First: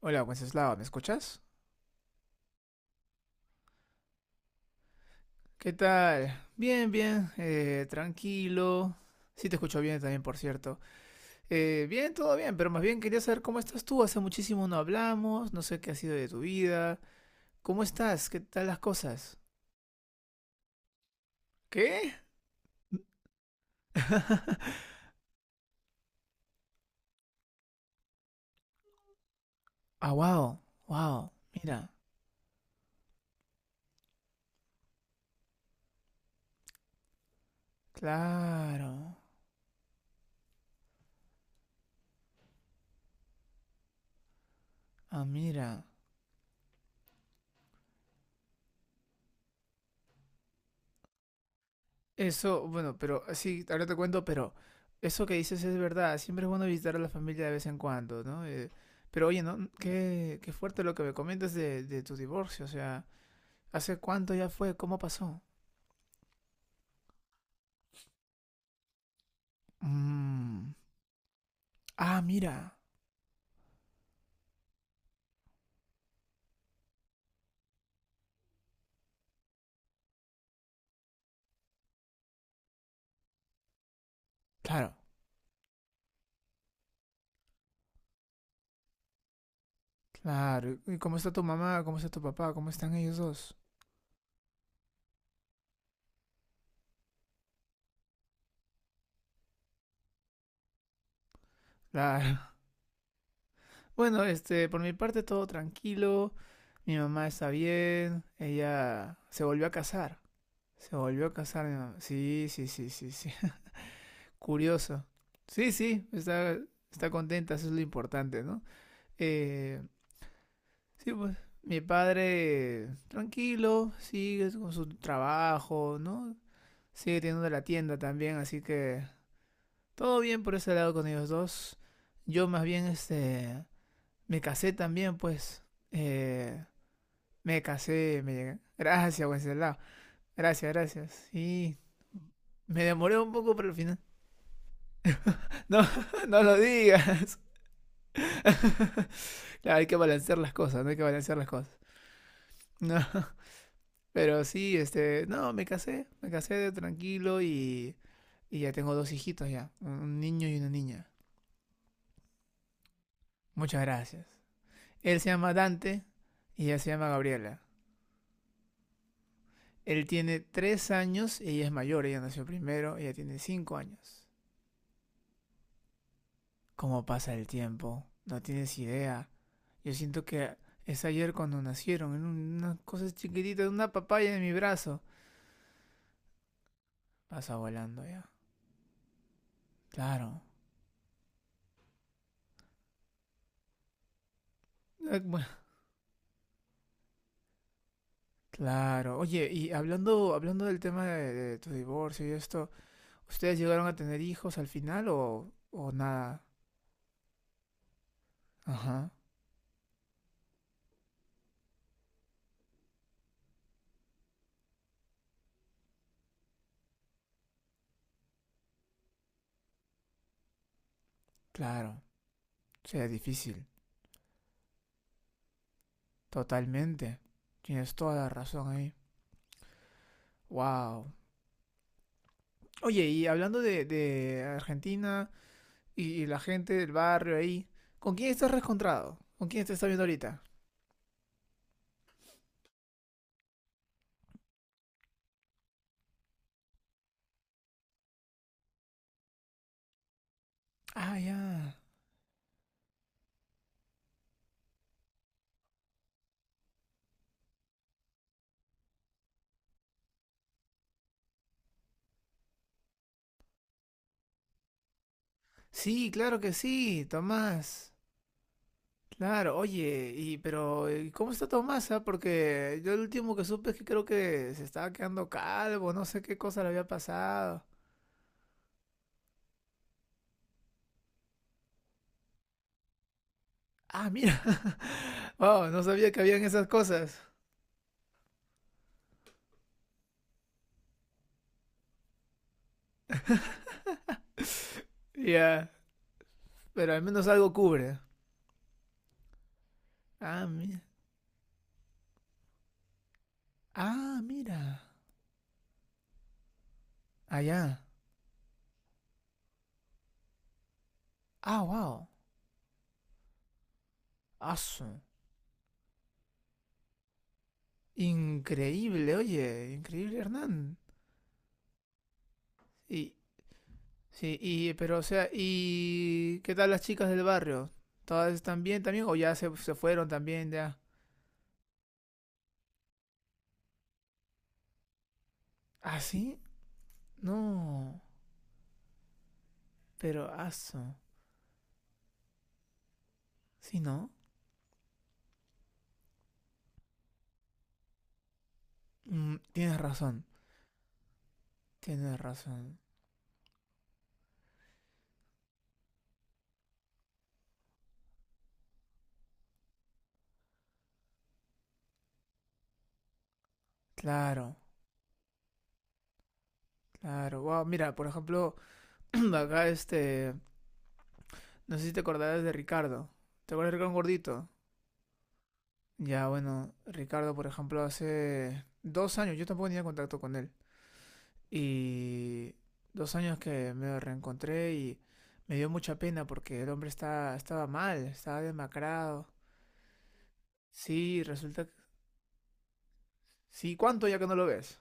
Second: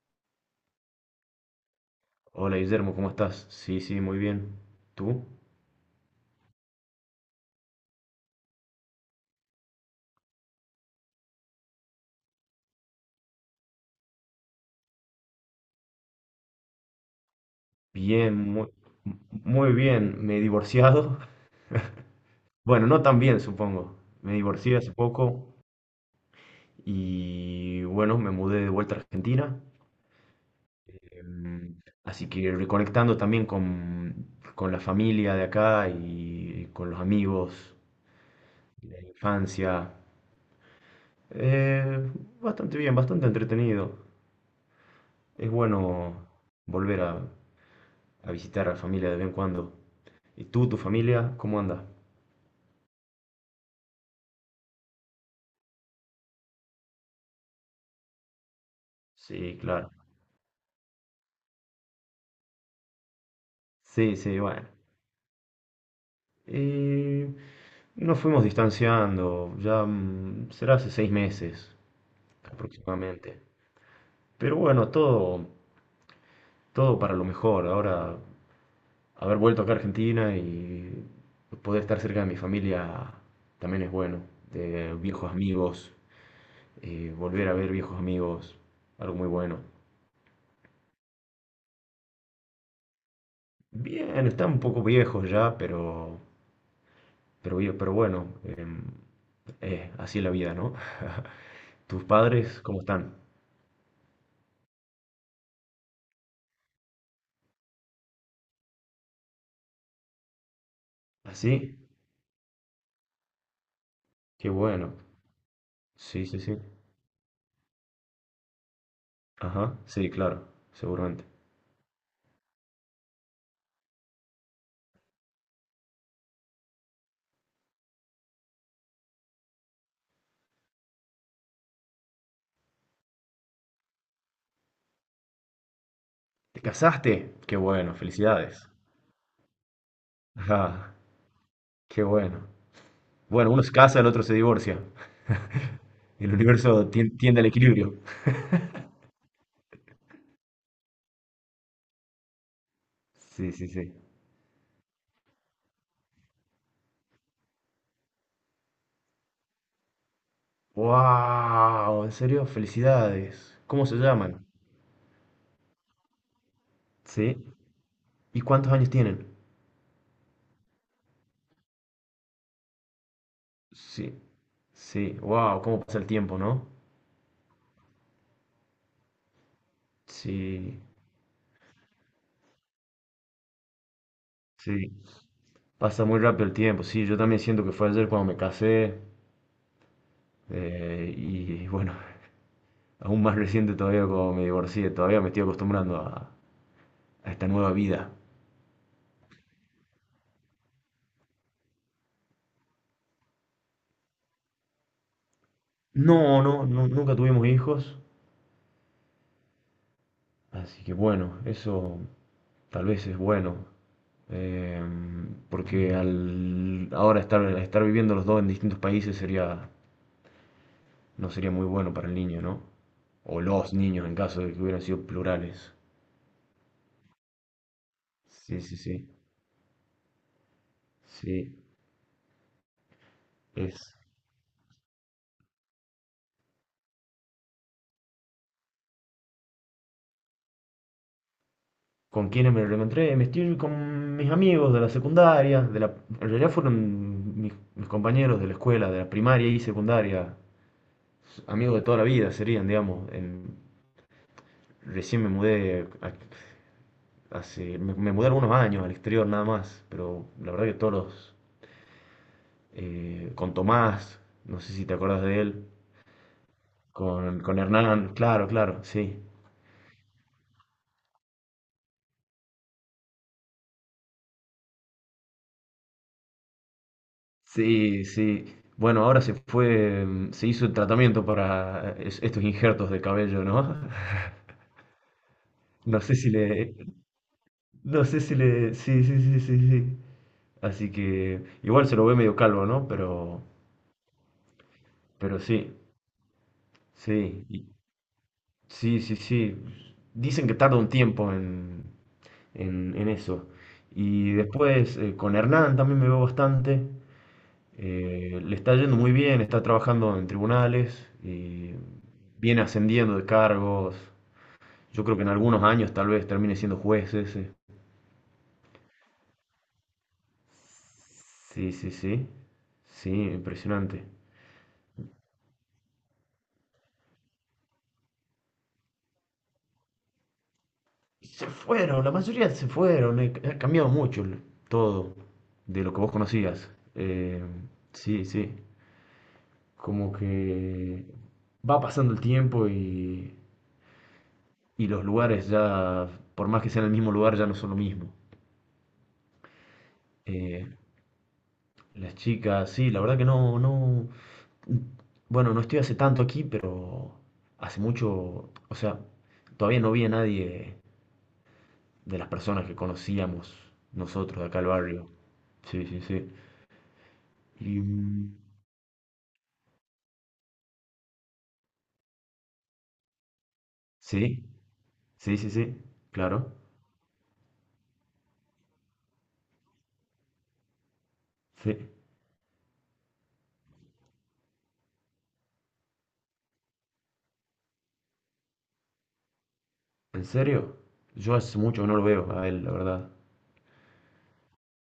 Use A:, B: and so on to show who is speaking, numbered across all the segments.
A: Hola, Wenceslao, ¿me escuchas?
B: Hola Guillermo, ¿cómo estás? Sí, sí, muy bien. ¿Tú?
A: ¿Qué tal? Bien, bien, tranquilo. Sí, te escucho bien también, por cierto. Bien, todo bien, pero más bien quería saber cómo estás tú. Hace muchísimo no hablamos, no sé qué ha sido de tu vida. ¿Cómo estás?
B: Bien,
A: ¿Qué tal
B: muy,
A: las cosas?
B: muy bien. Me he divorciado.
A: ¿Qué?
B: Bueno, no tan bien, supongo. Me divorcié hace poco y bueno, me mudé de vuelta a Argentina.
A: Ah, wow, wow, mira.
B: Así que reconectando también con la familia de acá y con los amigos
A: Claro.
B: de la infancia. Eh, Bastante bien, bastante entretenido.
A: Ah,
B: Es
A: mira.
B: bueno volver a visitar a la familia de vez en cuando. ¿Y tú, tu familia, cómo anda?
A: Eso, bueno, pero sí, ahora te cuento, pero eso que dices es verdad. Siempre es bueno visitar a la familia de vez en cuando, ¿no? Pero oye,
B: Sí,
A: ¿no?
B: claro.
A: Qué fuerte lo que me comentas de tu divorcio. O sea, ¿hace
B: Sí,
A: cuánto
B: sí,
A: ya
B: bueno.
A: fue? ¿Cómo pasó?
B: Eh, Nos fuimos distanciando, ya
A: Mm.
B: será hace 6 meses
A: Ah, mira.
B: aproximadamente. Pero bueno, todo, todo para lo mejor. Ahora, haber vuelto acá a Argentina y poder estar cerca de mi familia también es bueno. De
A: Claro,
B: viejos amigos, volver a ver viejos amigos, algo muy bueno.
A: claro. ¿Y cómo está tu mamá? ¿Cómo está tu papá? ¿Cómo están ellos dos?
B: Bien, están un poco viejos ya, pero, pero bueno. Así la vida, ¿no? ¿Tus
A: Claro.
B: padres cómo están?
A: Bueno, por mi parte todo tranquilo. Mi mamá está bien. Ella se volvió a casar. Se volvió a casar, mi
B: ¿Así?
A: mamá. Sí, sí, sí, sí, sí.
B: Qué bueno.
A: Curioso. Sí, sí,
B: Sí, sí, sí.
A: está contenta, eso es lo importante, ¿no?
B: Ajá,
A: Eh,
B: sí, claro,
A: sí,
B: seguramente.
A: pues mi padre tranquilo, sigue con su trabajo, ¿no? Sigue teniendo la tienda también, así que todo bien por ese lado con ellos dos. Yo más bien me casé también, pues.
B: ¿Te
A: Eh,
B: casaste? Qué
A: Me
B: bueno,
A: casé, me llegué.
B: felicidades.
A: Gracias, Wenceslao. Gracias,
B: Ajá,
A: gracias. Sí,
B: qué bueno.
A: me demoré un
B: Bueno,
A: poco,
B: uno
A: pero
B: se
A: al final.
B: casa, el otro se divorcia.
A: No,
B: El
A: no lo
B: universo
A: digas.
B: tiende al equilibrio.
A: Claro, hay que balancear las cosas, no hay que balancear las cosas. No.
B: Sí, sí, sí.
A: Pero sí, no, me casé de tranquilo y ya tengo dos hijitos ya, un niño y una niña.
B: ¡Wow! ¿En serio? Felicidades.
A: Muchas
B: ¿Cómo se
A: gracias.
B: llaman?
A: Él se llama Dante y ella se llama
B: Sí.
A: Gabriela.
B: ¿Y cuántos años tienen?
A: Él tiene 3 años y ella es mayor, ella nació primero, ella tiene cinco
B: Sí.
A: años.
B: Sí. ¡Wow! ¿Cómo pasa el tiempo, no?
A: ¿Cómo pasa el tiempo? No tienes idea. Yo siento que
B: Sí.
A: es ayer cuando nacieron, en una cosa chiquitita, en una papaya en mi
B: Sí.
A: brazo.
B: Pasa muy rápido el tiempo, sí, yo también
A: Pasa
B: siento que fue
A: volando
B: ayer
A: ya.
B: cuando me casé
A: Claro.
B: y bueno, aún más reciente todavía cuando me divorcié,
A: Eh,
B: todavía me estoy acostumbrando a esta nueva vida.
A: Claro. Oye, y hablando del tema de tu divorcio y esto, ¿ustedes llegaron a tener hijos al final o
B: No,
A: nada?
B: no, no, nunca tuvimos hijos,
A: Ajá,
B: así que bueno, eso tal vez es bueno, eh, porque al ahora estar, estar viviendo los dos en distintos países sería, no sería muy
A: claro.
B: bueno para el niño, ¿no?
A: O sea,
B: O
A: difícil.
B: los niños en caso de que hubieran sido plurales.
A: Totalmente. Tienes toda la
B: Sí,
A: razón
B: sí,
A: ahí.
B: sí,
A: Wow.
B: sí,
A: Oye, y hablando de,
B: es...
A: de Argentina y la gente del barrio ahí, ¿con quién estás reencontrado? ¿Con quién te estás viendo ahorita?
B: ¿Con quiénes me lo encontré? Me estoy con mis amigos de la secundaria, de la, en realidad fueron mis, mis compañeros de la escuela, de la primaria y secundaria,
A: Ah, ya.
B: amigos de toda la vida serían, digamos. Recién me mudé, hace, me mudé algunos años al exterior nada más, pero la verdad que todos los, con Tomás, no sé si te acordás de él,
A: Sí, claro que sí,
B: con
A: Tomás.
B: Hernán, claro, claro, sí.
A: Claro, oye, y pero ¿y cómo está Tomasa? Porque yo el último que supe es que creo que se estaba quedando calvo, no sé qué cosa le había pasado.
B: Sí, sí. Bueno, ahora se fue, se hizo el tratamiamiento para estos injertos de cabello, ¿no?
A: Ah, mira. Wow, no
B: No
A: sabía
B: sé
A: que
B: si
A: habían
B: le.
A: esas cosas.
B: No sé si le. Sí, sí, sí, sí, sí. Así que. Igual se lo ve medio calvo, ¿no? Pero. Pero
A: Ya,
B: sí.
A: pero al menos
B: Sí.
A: algo cubre.
B: Sí, sí, sí.
A: Ah,
B: Dicen que tarda
A: mira.
B: un tiempo en eso.
A: Ah,
B: Y
A: mira.
B: después con Hernán también me veo bastante.
A: Allá.
B: Le está yendo muy bien, está trabajando en tribunales
A: Ah,
B: y
A: wow.
B: viene ascendiendo de cargos.
A: Aso.
B: Yo creo que en algunos años tal vez termine siendo juez ese.
A: Increíble, oye, increíble, Hernán.
B: Sí, sí, sí. Sí,
A: Y,
B: impresionante.
A: Sí, y, pero o sea, ¿y qué tal las chicas del barrio? ¿Todas están bien también o ya se fueron también ya?
B: Se fueron, la mayoría se fueron, ha cambiado mucho todo de lo
A: ¿Ah,
B: que vos
A: sí?
B: conocías.
A: No,
B: Sí, sí, como
A: pero aso.
B: que va pasando el tiempo
A: ¿Sí, no?
B: y los lugares ya, por más que sean el mismo lugar, ya no son lo mismo.
A: Tienes razón,
B: Eh, las
A: tienes
B: chicas,
A: razón.
B: sí, la verdad que no, no, bueno, no estoy hace tanto aquí, pero hace mucho, o sea, todavía no vi a nadie de las personas que conocíamos nosotros de
A: Claro,
B: acá al barrio. Sí, sí, sí.
A: claro. Wow, mira, por
B: Mm,
A: ejemplo, acá no sé si te acordarás de Ricardo. ¿Te acuerdas de Ricardo
B: sí,
A: Gordito?
B: sí, sí, sí,
A: Ya,
B: claro.
A: bueno, Ricardo, por ejemplo, hace 2 años yo tampoco tenía contacto con él.
B: Sí.
A: Y 2 años que me reencontré y me dio mucha pena porque el hombre estaba mal, estaba demacrado.
B: ¿En serio?
A: Sí,
B: Yo hace
A: resulta que...
B: mucho que no lo veo a él, la verdad.
A: Sí, ¿cuánto ya que no lo ves?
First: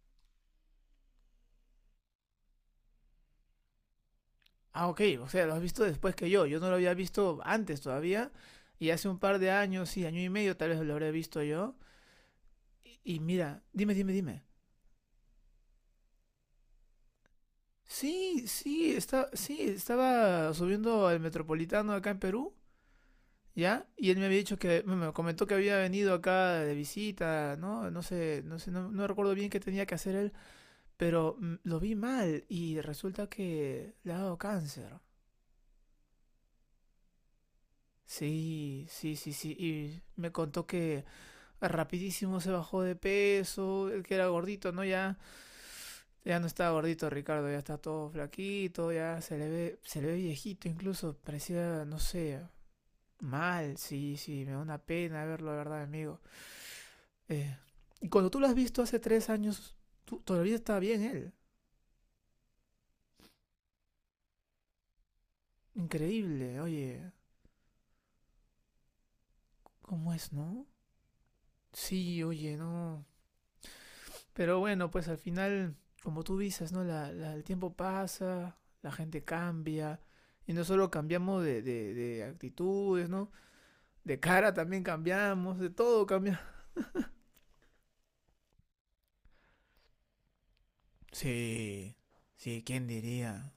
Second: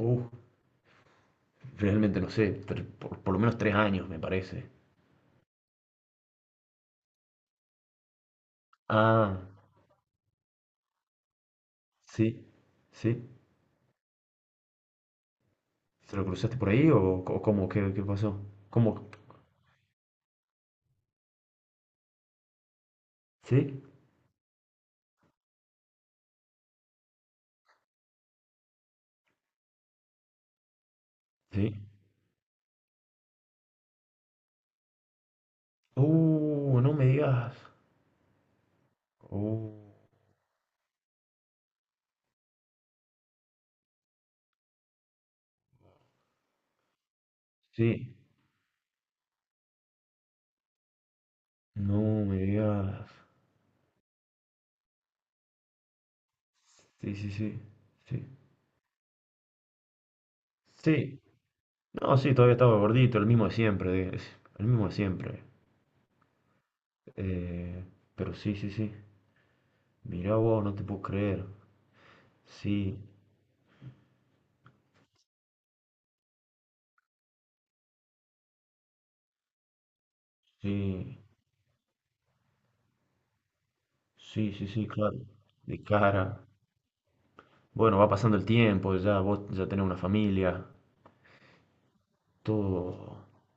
B: Uh, realmente no sé, por lo menos 3 años me parece.
A: Ah, ok, o sea, lo has visto después que yo. Yo no lo había visto antes todavía. Y hace un par
B: Ah,
A: de años, sí, año y medio tal vez lo habré visto yo.
B: sí,
A: Y
B: sí.
A: mira, dime, dime, dime.
B: ¿Se lo cruzaste por ahí o, cómo? ¿Qué, qué pasó?
A: Sí,
B: ¿Cómo?
A: sí, sí, estaba subiendo al Metropolitano acá en Perú.
B: ¿Sí?
A: ¿Ya? Y él me había dicho que, me comentó que había venido acá de visita, ¿no? No sé, no sé, no recuerdo bien qué tenía que hacer él, pero
B: Sí.
A: lo vi mal y resulta que le ha dado cáncer.
B: No me digas.
A: Sí, sí, sí, sí.
B: Uh,
A: Y me contó que rapidísimo se bajó de peso, el que era gordito, ¿no? Ya, ya no está gordito Ricardo, ya está todo
B: sí.
A: flaquito, ya se le ve viejito incluso, parecía, no
B: No me
A: sé,
B: digas.
A: mal, sí, sí, me da una pena verlo, la verdad, amigo.
B: Sí, sí,
A: Eh,
B: sí.
A: y
B: Sí.
A: cuando tú lo has visto hace 3 años, tú, todavía está bien
B: Sí.
A: él.
B: No, sí, todavía estaba gordito, el mismo de siempre. El mismo de siempre.
A: Increíble, oye,
B: Eh, pero sí, sí, sí.
A: ¿cómo es,
B: Mira, wow,
A: no?
B: no te puedo creer.
A: Sí, oye,
B: Sí,
A: no. Pero bueno, pues al final, como tú dices, ¿no? El tiempo pasa, la gente cambia. Y no solo
B: sí,
A: cambiamos de, de actitudes, ¿no? De
B: sí,
A: cara
B: sí,
A: también
B: sí, claro.
A: cambiamos, de
B: De
A: todo cambia.
B: cara. Bueno, va pasando el tiempo, ya vos ya tenés una familia.
A: Sí, sí, ¿quién
B: Todo.
A: diría?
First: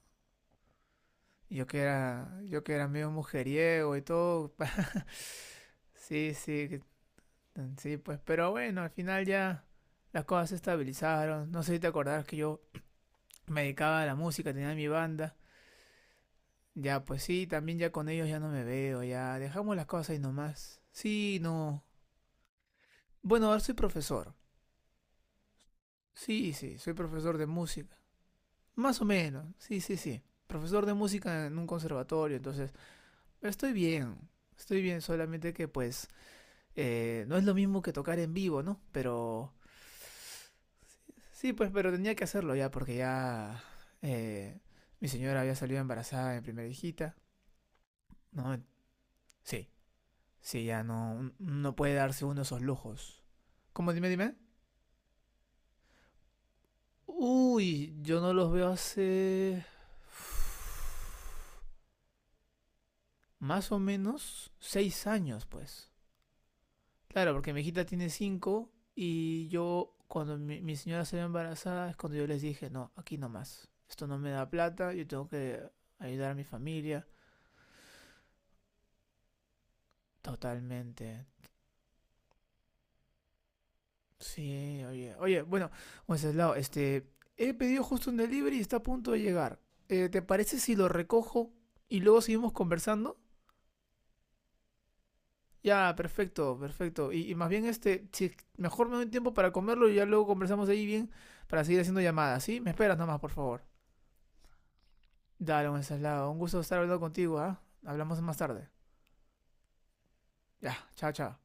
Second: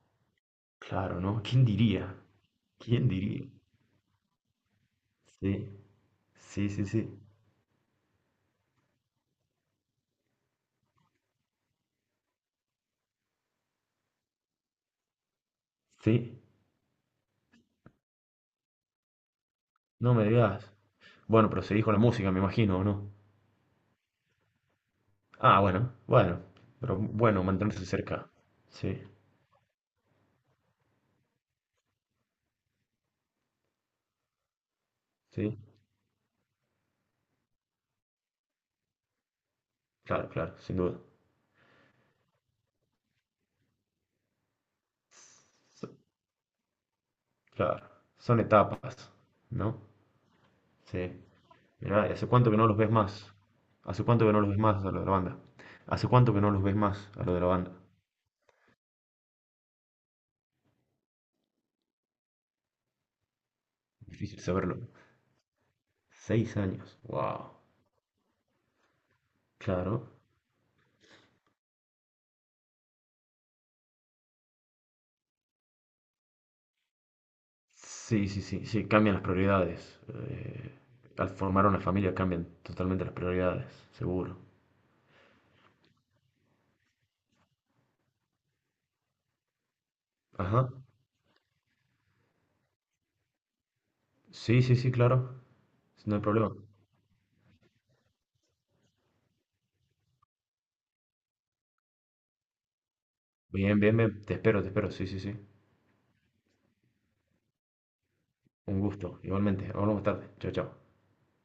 B: Claro, ¿no? ¿Quién
A: Yo que
B: diría?
A: era, yo que era
B: ¿Quién
A: medio
B: diría?
A: mujeriego y todo.
B: Sí,
A: sí,
B: sí,
A: sí,
B: sí, sí.
A: Sí, pues, pero bueno, al final ya las cosas se estabilizaron. No sé si te acordás que yo me dedicaba a la música, tenía mi banda.
B: Sí,
A: Ya, pues sí, también ya con ellos ya no me veo, ya dejamos las cosas
B: no
A: ahí
B: me digas.
A: nomás. Sí,
B: Bueno, pero
A: no.
B: seguís con la música, me imagino, ¿o no?
A: Bueno, ahora soy profesor.
B: Ah, bueno, bueno.
A: Sí, sí, soy
B: Pero
A: profesor
B: bueno,
A: de
B: mantenerse
A: música.
B: cerca. Sí,
A: Más o menos, sí, sí, sí. Profesor de música en un conservatorio, entonces estoy bien, estoy bien, solamente
B: sí.
A: que pues no es lo mismo que tocar en vivo, ¿no? Pero
B: Claro, claro, sin duda.
A: sí, pues, pero tenía que hacerlo ya, porque ya eh, mi señora había salido embarazada de mi primera hijita.
B: Claro, son
A: No,
B: etapas,
A: sí,
B: ¿no?
A: sí, ya
B: Sí.
A: no puede
B: Mirá, ¿y
A: darse
B: ¿hace
A: uno
B: cuánto que
A: esos
B: no los ves
A: lujos.
B: más?
A: ¿Cómo?
B: ¿Hace
A: Dime,
B: cuánto que
A: dime.
B: no los ves más a lo de la banda? ¿Hace cuánto que no los ves más a lo de la banda?
A: Uy, yo no los veo hace más o
B: Difícil
A: menos
B: saberlo.
A: 6 años, pues.
B: 6 años.
A: Claro,
B: Wow.
A: porque mi hijita tiene cinco y yo,
B: Claro.
A: cuando mi señora se ve embarazada, es cuando yo les dije, no, aquí no más. Esto no me da plata, yo tengo que ayudar a mi familia.
B: Sí, sí, sí, sí, cambian las prioridades. Eh,
A: Totalmente.
B: Al formar una familia cambian totalmente las prioridades, seguro.
A: Sí, oye, oye, bueno, Wenceslao, he pedido justo un delivery y está a punto de llegar. ¿Te parece
B: Ajá.
A: si lo recojo y luego seguimos conversando?
B: Sí, sí, sí, claro.
A: Ya,
B: No hay problema.
A: perfecto, perfecto. Y más bien, si mejor me doy tiempo para comerlo y ya luego conversamos ahí bien para seguir haciendo llamadas, ¿sí? Me esperas nomás, por favor.
B: Bien, bien, bien. Te espero, te espero. Sí, sí, sí.
A: Dale, Wenceslao, un gusto estar hablando contigo, ¿ah? Hablamos más tarde.
B: Un gusto. Igualmente. Hablamos más tarde. Chao,
A: Ya,
B: chao.
A: chao, chao.